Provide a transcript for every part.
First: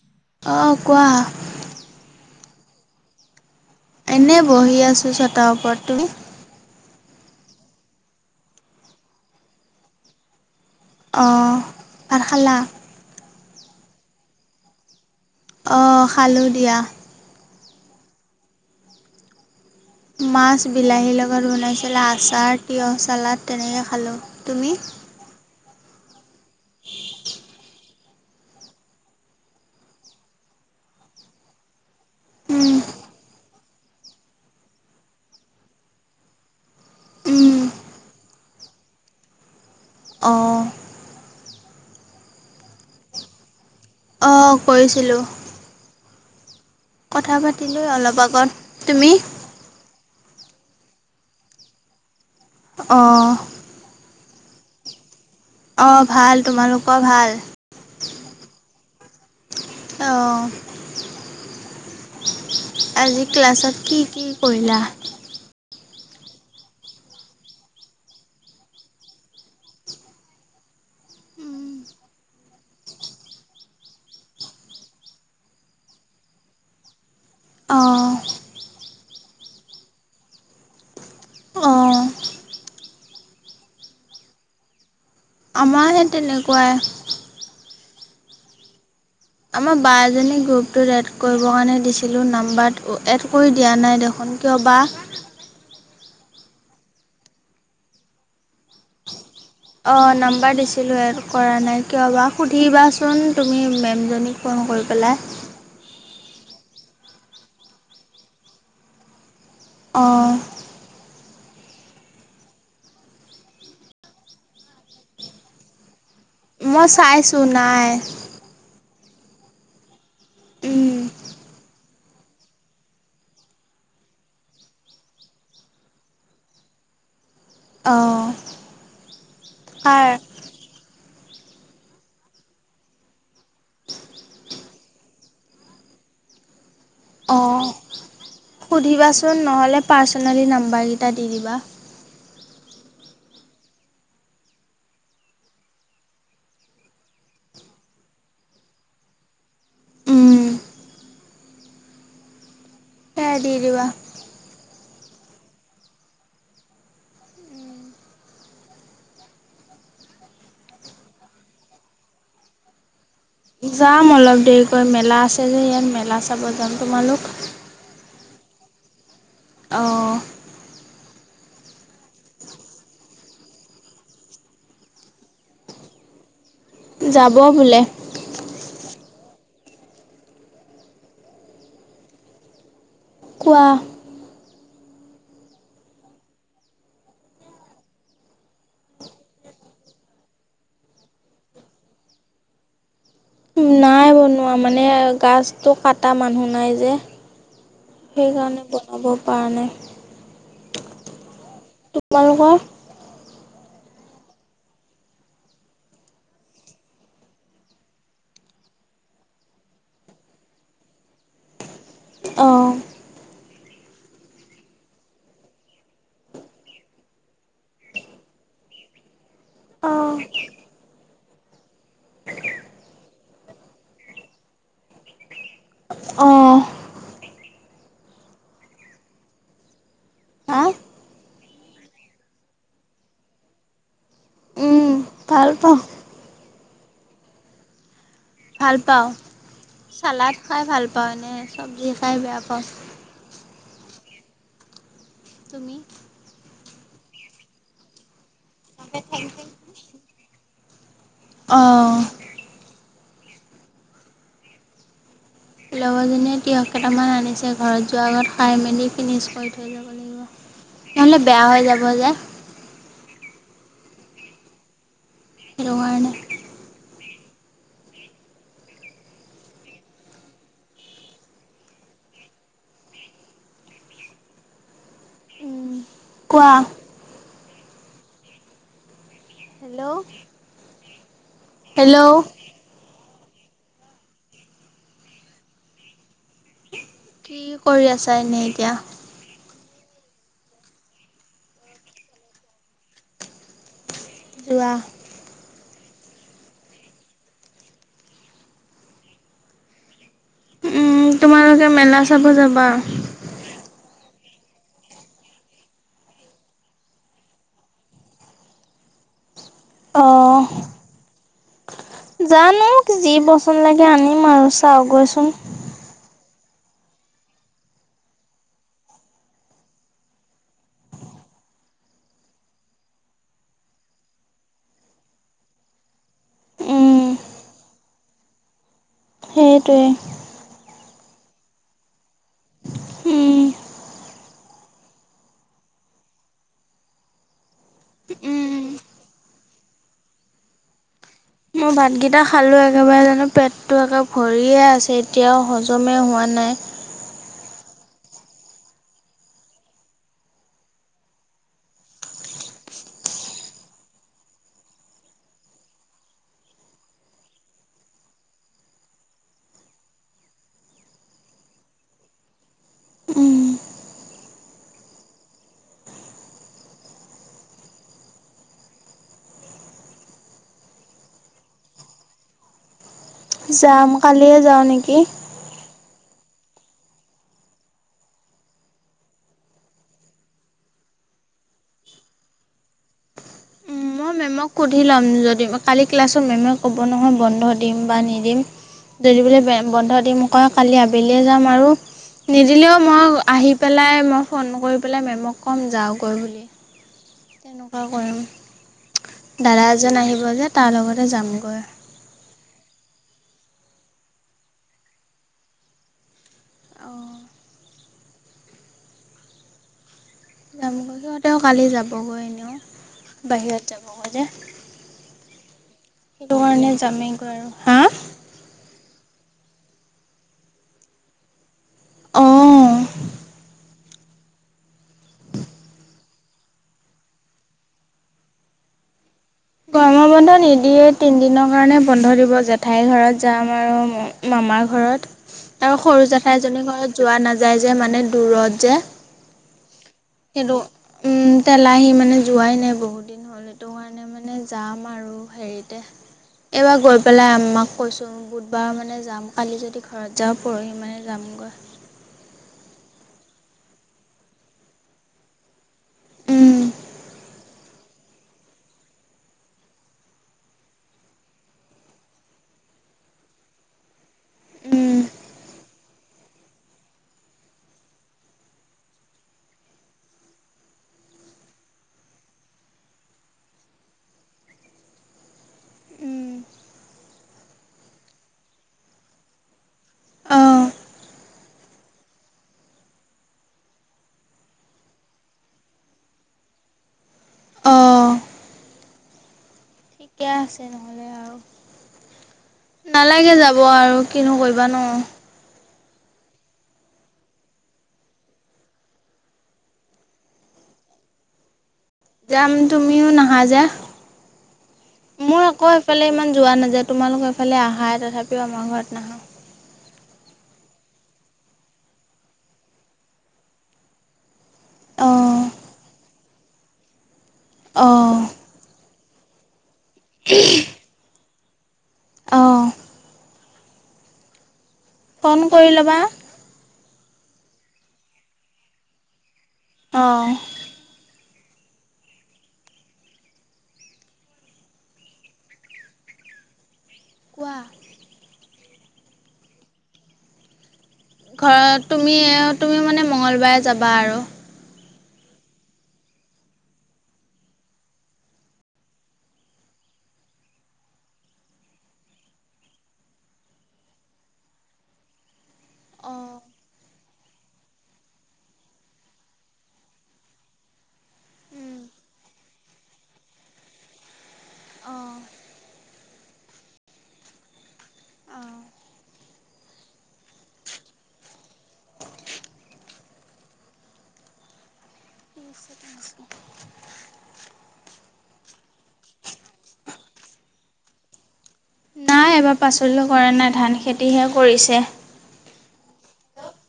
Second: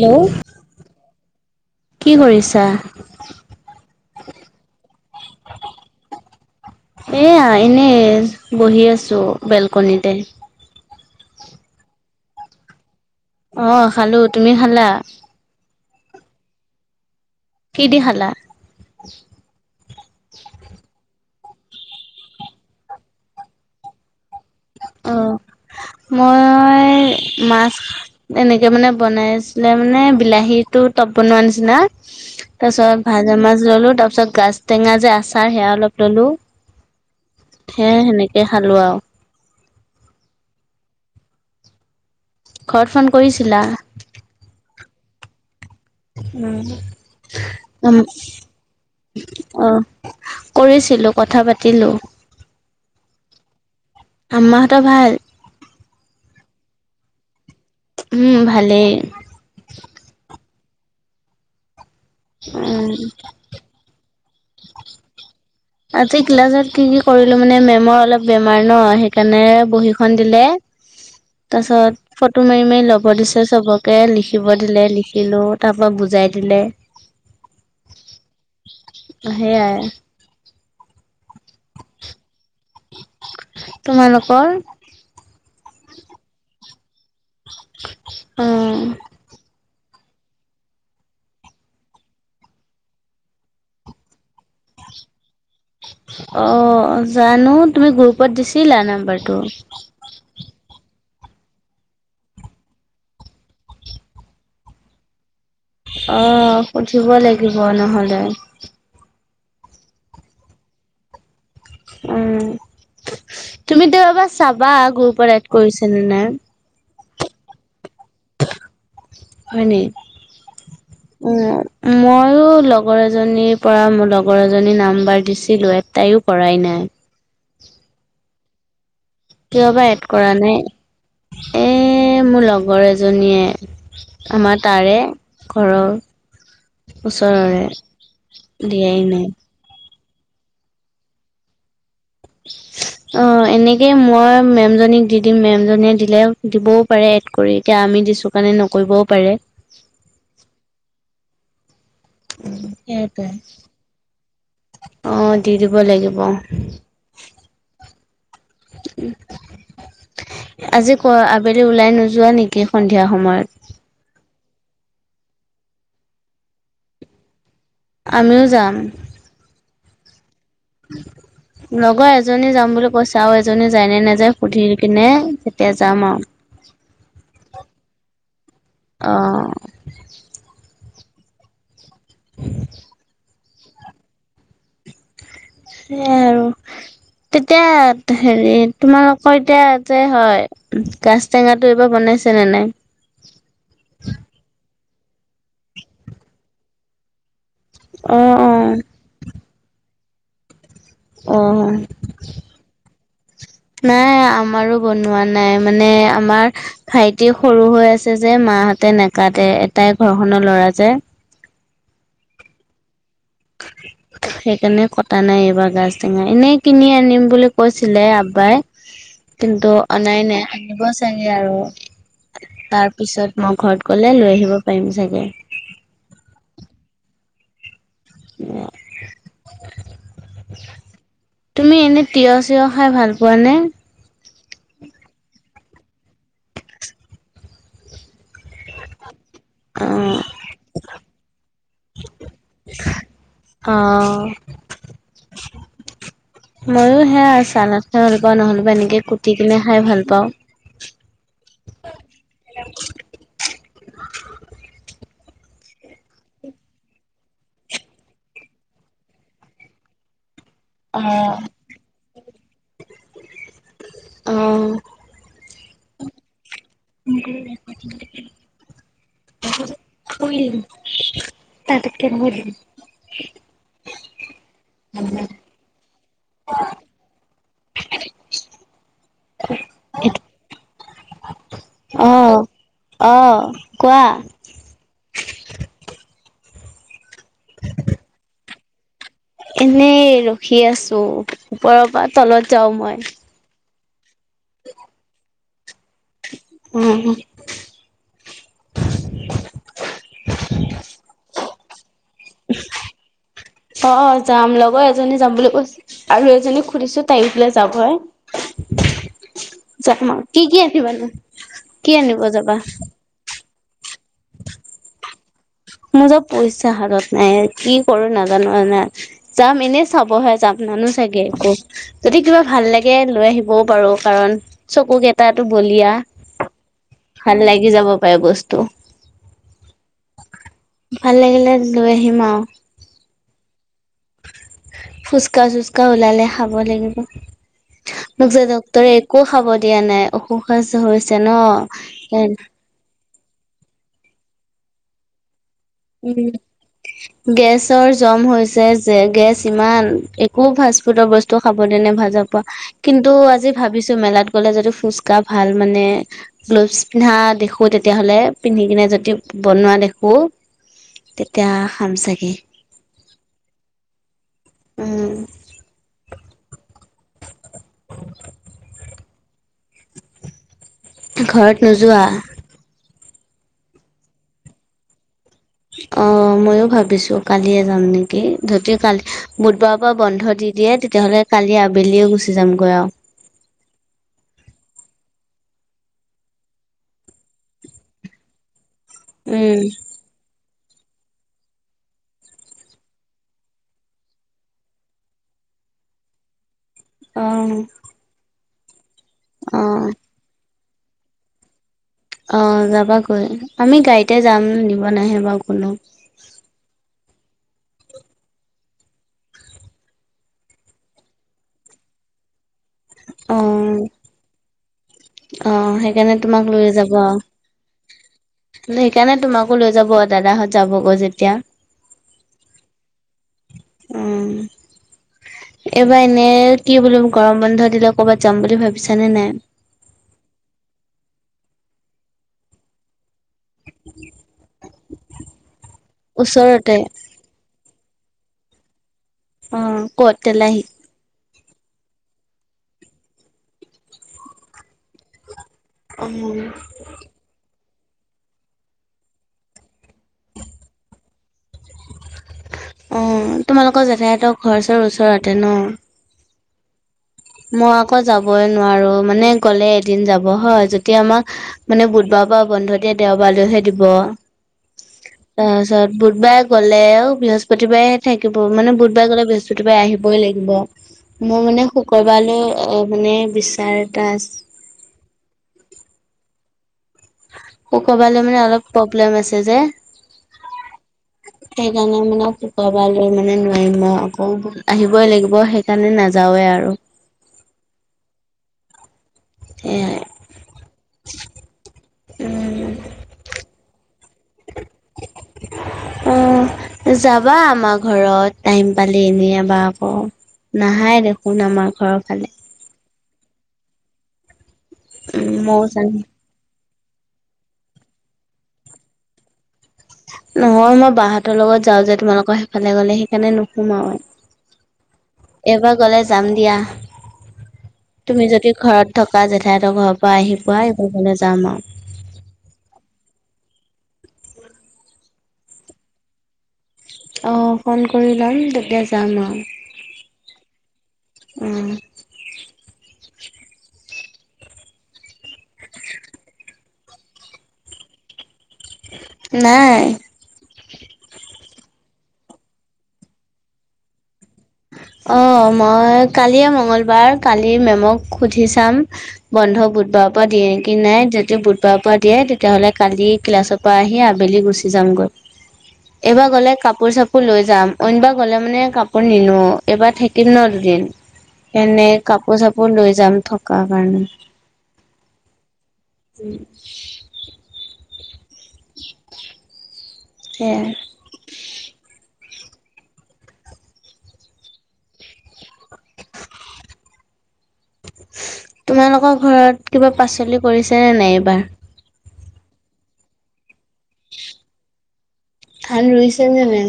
Hello অ', কোৱা। কি কৰিছা? এনে বহি আছোঁ চতাৰ ওপৰত তুমি এয়া এনে বহি আছো বেলকনিতে। অ'পহালা? অ' খালো তুমি খালা? অ' খালো দিয়া। কি দি হালা? মাছ, বিলাহীৰ লগত বনাইছিলে। আচাৰ, তিঁয়হ, চালাদ তেনেকৈ খালোঁ। তুমি? অ' মই মাছ। এনেকে মানে বনাই আছিলে মানে বিলাহীতটো টপ বনোৱা নিচিনা। তাৰ উম, পিছত ভাত। মাজ মাজ ললো। তাৰপিছত গাজ টেঙা যে আচাৰ সেয়া অলপ ললো। উম, সে সেনেকে খালো আৰু। অঁ। ঘৰ ফোন কৰিছিলা? অ', কৰিছিলোঁ। উম। কথা পাতিলৈ অলপ আগত, তুমি? কৰিছিলোঁ। কথা পাতিলোঁ। অঁ, আম্মাহঁত ভাল? অ' ভাল। তোমালোকৰ ভাল? উম, ভালেই। অ', উম। আজি ক্লাছত কি কি কৰিলা? আজি ক্লাছত কি কি কৰিলো, মানে মেমৰ অলপ বেমাৰ ন সেইকাৰণে বহীখন দিলে। তাৰ পিছত ফটো মাৰি-মাৰি লব দিছে চবকে, লিখিব দিলে, লিখিলো তাপা বু যাই দিলে। অ' সেয়াই। অ', তোমালোকৰ? মে তেনেকুৱাই। অ', আমাৰ বা এজনে গ্ৰুপটোত এড কৰিবৰ কাৰণে দিছিলো নাম্বাৰ এড কৰি দিয়া নাই দেখোন কিয় তবাহ অ', জানো তুমি গ্ৰুপত দিছিলা নাম্বাৰটো? অ', নাম এবাৰ দিছিলোঁ এড কৰা নাই কিয় বা সুধিবাচোন তুমি মেমজনীক ফোন কৰি পেলাই। অ', সুধিব লাগিব নহ'লে। অ', উম, তুমি দোবা চাবা গৰু পৰাত কৰিছে নে নাই। স চাইছো নাই। হয় ন। উম ময়ো লগৰ এজনীৰ পৰা মোৰ লগৰ এজনী নাম্বাৰ দিছিলো এটাইও কৰাই নাই। অ', কিয় বা এড কৰা নাই এ মোৰ লগৰ এজনীয়ে আমাৰ তাৰে ঘৰৰ অঁ ওচৰৰে। দিয়াই নাই সুধিবাচোন নহ'লে পাৰ্চনেলি নাম্বাৰকেইটা দি দিবা। [inaudible] অ, এনেকেই মই মেম জনীক দি - দিম মেম জনীয়ে দিলে দিবও পাৰে এড কৰি এতিয়া। আমি দিছো কাৰণে নকৰিব পাৰে। উম, সেইটোৱ। সেয়াই দি দিবা অহ, দি দিব লাগিব। উম, আজি ক আবেলি ওলাই নোযোৱা নেকি সন্ধিয়া সময়ত। যাম অলপ দেৰিকৈ মেলা আছে যে ইয়াত মেলা চাব যাম তোমালোক? আমিও যাম। অঁ উম, লগৰ এজনী যাম বুলি কৈছে আৰু এজনী যায় নে নেযায় সুধি কিনে তেতিয়া যাম আৰু যাব বোলে অ', কোৱা? সেইয়াই আৰু। তেতিয়া হেৰি তোমালোকৰ এতিয়া যে হয় গাছ টেঙাটো এইবাৰ বনাইছে নে নাই। নাই বনোৱা মানে গছটো কাটা মানুহ নাই যে অ' সেইকাৰণে অ' বনাব পৰা নাই। অ', তোমালোকৰ নাই আমাৰো বনোৱা নাই মানে আমাৰ ভাইটি সৰু হৈ আছে যে মাহত তে নকাতে এটাই ঘৰখনৰ ল'ৰা যে। অঁ [inaudible] সেইকাৰণে কটা নাই এইবাৰ গাজ টেঙা এনেই কিনি আনিম বুলি কৈছিলে আব্বাই। কিন্তু অঁ অনাই নাই আনিব চাগে আৰু। তাৰ পিছত মই ঘৰত গ'লে লৈ আহিব পাৰিম চাগে। অহ ', অ', হা তুমি এনে তিয়হ চিয়হ খাই ভাল পোৱানে। উম ভাল পাও। ভাল পাও অ', চালাড খাই ভাল পাও এনেই চব্জি খাই বেয়া পাও। অ', তুমি? মইো সেয়া চালাদ খাই ভাল পাও নহ'লেবা এনেকে কুটি কিনে খাই ভাল পাও। অহ ', লগৰজনীয়ে তিয়হ কেইটামান আনিছে ঘৰত যোৱাৰ আগত খাই মেলি ফিনিচ কৰি থৈ যাব লাগিব। নহলে বেয়া হৈ যাব যে। অহ ', সেইটো কাৰনে। ম শইল তাতে কেনে হল। উম, কোৱা। Hello hello. অহ - অহ, কোৱা? কি কৰি আছা এনেই এতিয়া? এনেই ৰখি আছো ওপৰৰ পৰা তলত যাও মই। ৱাহ। উম, উম, তোমালোকে মেলা চাব যাবা। অ, যাম লগৰ এজনী যাম বুলি কৈছো আৰু এজনী খুধছো তাই পে যাব হয়। যাম আৰু অ', কি - কি আনিবানো। কি আনিব যাবা? জানো যি বচন লাগে আনিম আৰু চাওগৈচোন। মোৰ য পইচা হাতত নাই কি কৰো নাজানো যাম এনেই চাবহে যাম। নলও চাগে একো যদি কিবা ভাল লাগে লৈ আহিবও পাৰো কাৰণ চকু কেইটো বুল উম, লিয়া ভাল লাগি যাব পাৰে বস্তু। সেইটোৱেই। ভাল লাগিলে লৈ আহিম আৰু। উম। ফুচকা চুচকা ওলালে খাব লাগিব। মোক যে উম। ডক্তৰে একো খাব দিয়া নাই অসুখ ন মই ভাতকেইটা খালো একেবাৰে জানো পেটতটো একে ভৰিয়ে আছে এতিয়াও হজ মে হোৱা উম নাই। গেছৰ জম হৈছে যে গেছ ইমান একো ফাষ্ট ফুডৰ বস্তু খাব দ নে ভাজাব কিন্তু আজি ভাবিছো মেলাত গ'লে যদি ফুচকাঢ় ভাল মানে গ্লোভছ পিন্ধা দেখো তেতিয়াহলে পিন্ধি কিনে যদি বনোৱা দেখো তেতিয়া খাম চাগে। উম, উম, [inaudible] ঘৰত নোযোৱা। যাম কালিয়ে যাও নেকি? অ, ময়ো ভাবিছো কালিয়ে যাম নেকি ধতি কালি বুধবাৰৰ পৰা বন্ধ দি দিয় দে তেতিয়াহ'লে কালি আবেলিও গুচি যামগৈ আৰু। মই মে'মক সুধি ল'ম যদি কালি ক্লাছত মেমে ক'ব নহয় বন্ধ দিম বা নিদিম। যৰি বলৈ বন্ধ দিম কয় কালি আবেলিয়ে যাম আৰু। নিদিলেও মই আহি পেলাই মই ফোন কৰি পেলাই মেমক ক'ম যাওগৈ বুলি। উম তেনেকুৱা কৰিম অ দাদা অ এজন আহিব যে তাৰ লগতে যামগৈ। অ, যাবাগৈ আমি গাড়ীতে যাম নিব নাহে বাৰু কোনো। অঁ যামগৈ সিহতে কালি যাবগৈ এনেও অ বাহিৰত যাবগৈ যে। অ, সেইকাৰণে সেইটো তোমাক লৈ কাৰণে যাবা যামেইগৈ আৰু হা আৰু। কেনে তোমাকো লৈ যাব দাদাহত যাবগৈ যেতিয়া। অ', উম, এইবাৰ এনে কি বোলো গৰম বন্ধ দিলে ক'ৰবাত যাম বুলি ভাবিছা নে নাই। গৰম বন্ধ নিদিয়ে তিন দিনৰ কাৰণে বন্ধ দিব জেঠাইৰ ঘৰত যাম আৰু মামাৰ ঘৰত আৰু সৰু জেঠাই এজনীৰ ওচৰতে ঘৰত যোৱা নাযায় যে মানে। দূৰত যে। অ, ক তেল আহি তেলাহি মানে যোৱাই নাই বহুত দিন হ'ল সেইটো কাৰণে মানে যাম আৰু হেৰিত অ এইবাৰ গৈ পেলাই আমাক কৈছো বুধবাৰ মানে যাম কালি যদি ঘৰত যাও পৰহি মানে যামগৈ। অ, তোমালোকৰ জেঠায়তৰ ঘৰ চৰ ওচৰতে ন। উম, মই আকৌ যাবই নোৱাৰো মানে গ'লে এদিন যাব হয় যিতিয়া আমাক মানে বুধবাৰ পৰা বন্ধ দিয়ে দেওবাৰলৈহে দিব। তাৰপিছত বুধবাৰে গ'লেও বৃহস্পতিবাৰে থাকিব মানে বুধবাৰে গলে বৃহস্পতিবাৰে আহিবই লাগিব। মই মানে শুক্ৰবাৰলৈ মানে বিচাৰ এটা আছে। অ, কবালৈ মানে অলপ প্ৰব্লেম আছে যে। অঁ সেই কাৰণে মানে শুক্ৰবাৰলৈ মানে নোৱাৰিম মই আকৌ আহিবই লাগিব সেইকাৰণে নাযাও। আৰু। অ', সেয়াই ঠিকে আছে নহ'লে আৰু। নালাগে যাব আৰু কিনো কৰিবা ন। অ, যাবা আমাৰ ঘৰত টাইম পালে এনে এবাৰ আকৌ। নাহায়ে দেখোন আমাৰ ঘৰৰ ফালে। যাম তুমিও নাহা যে। উম মোৰ ময়ো আকৌ যাম এইফালে ইমান যোৱা নাযায়। তোমালোকৰ ইফালে আহা তথাপিও আমাৰ ঘৰত নাহা। নহয় মই বা হতঁৰ লগত যাওঁ যে তোমালোকৰ সেইফালে গলে সেইকাৰণে নুশুমাও। অঁ এইবাৰ গলে যাম দিয়া। অঁ তুমি যদি ঘৰত থকা জেঠাইহতৰ ঘৰৰ পৰা আহি পায় ঘৰলে যাম আৰু। অঁ ফোন কৰি ল'বা। অ, ফোন কৰি লম তেতিয়া যাম আৰু। অ। উম, [unintelligible] কোৱা। নাই। ঘৰত তুমি তুমি মানে মঙ্গলবাৰে যাবা আৰু। অ, মই কালিয়ে মঙ্গলবাৰ, কালি মেমক সুধি চাম বন্ধ বুধবাৰৰ পৰা দিয়ে নেকি নাই যদি বুধবাৰৰ পৰা দিয়ে তেতিয়াহ'লে কালি ক্লাছৰ পৰা আহি আবেলি গুচি যাম। যামগৈ। এইবাৰ অঁ গ'লে কাপোৰ চাপোৰ লৈ যাম। অইনবাৰ গ'লে মানে কাপোৰ নিনো এবাৰ থাকিম ন দুদিন। এনে কাপোৰ চাপোৰ লৈ যাম থকা কাৰণে। অ। [unintelligible] অ'। সেয়াই। [unintelligible] তোমালোকৰ ঘৰত কিবা পাচলি কৰিছে নে নাই এইবাৰ। নাই এবাৰ পাচলি কৰা নাই ধান খেতিহে কৰিছে। ধান ৰুইছে নে নাই।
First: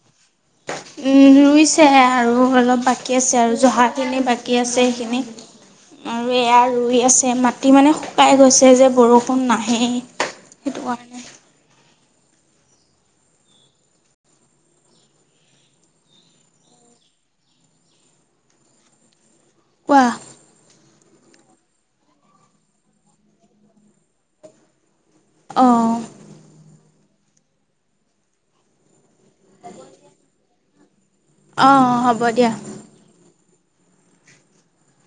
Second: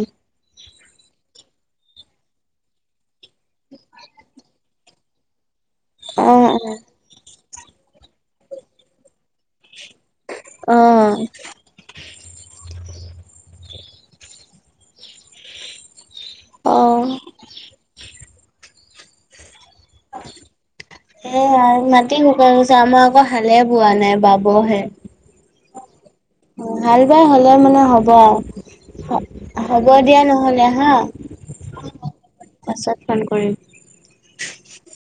উম, ৰুইছে আৰু অলপ বাকী আছে আৰু জহাখিনি বাকী আছে সেইখিনি। অ আৰু এয়া ৰুই আছে মাটি মানে শুকাই গৈছে যে বৰষুণ নাহেই। সেইটো কাৰণে অ', অ'। কোৱা। সেয়ে আৰু মাটি শুকাই গৈছে, আমাৰ আকৌ হালে বোৱা নাই বাবহে। অহ। অহ, ভাল বেয়া হ'লেও মানে হ'ব। হ, হ'ব দিয়া নহ'লে হা। অঁ হ'ব দিয়া পাছত ফোন কৰিম।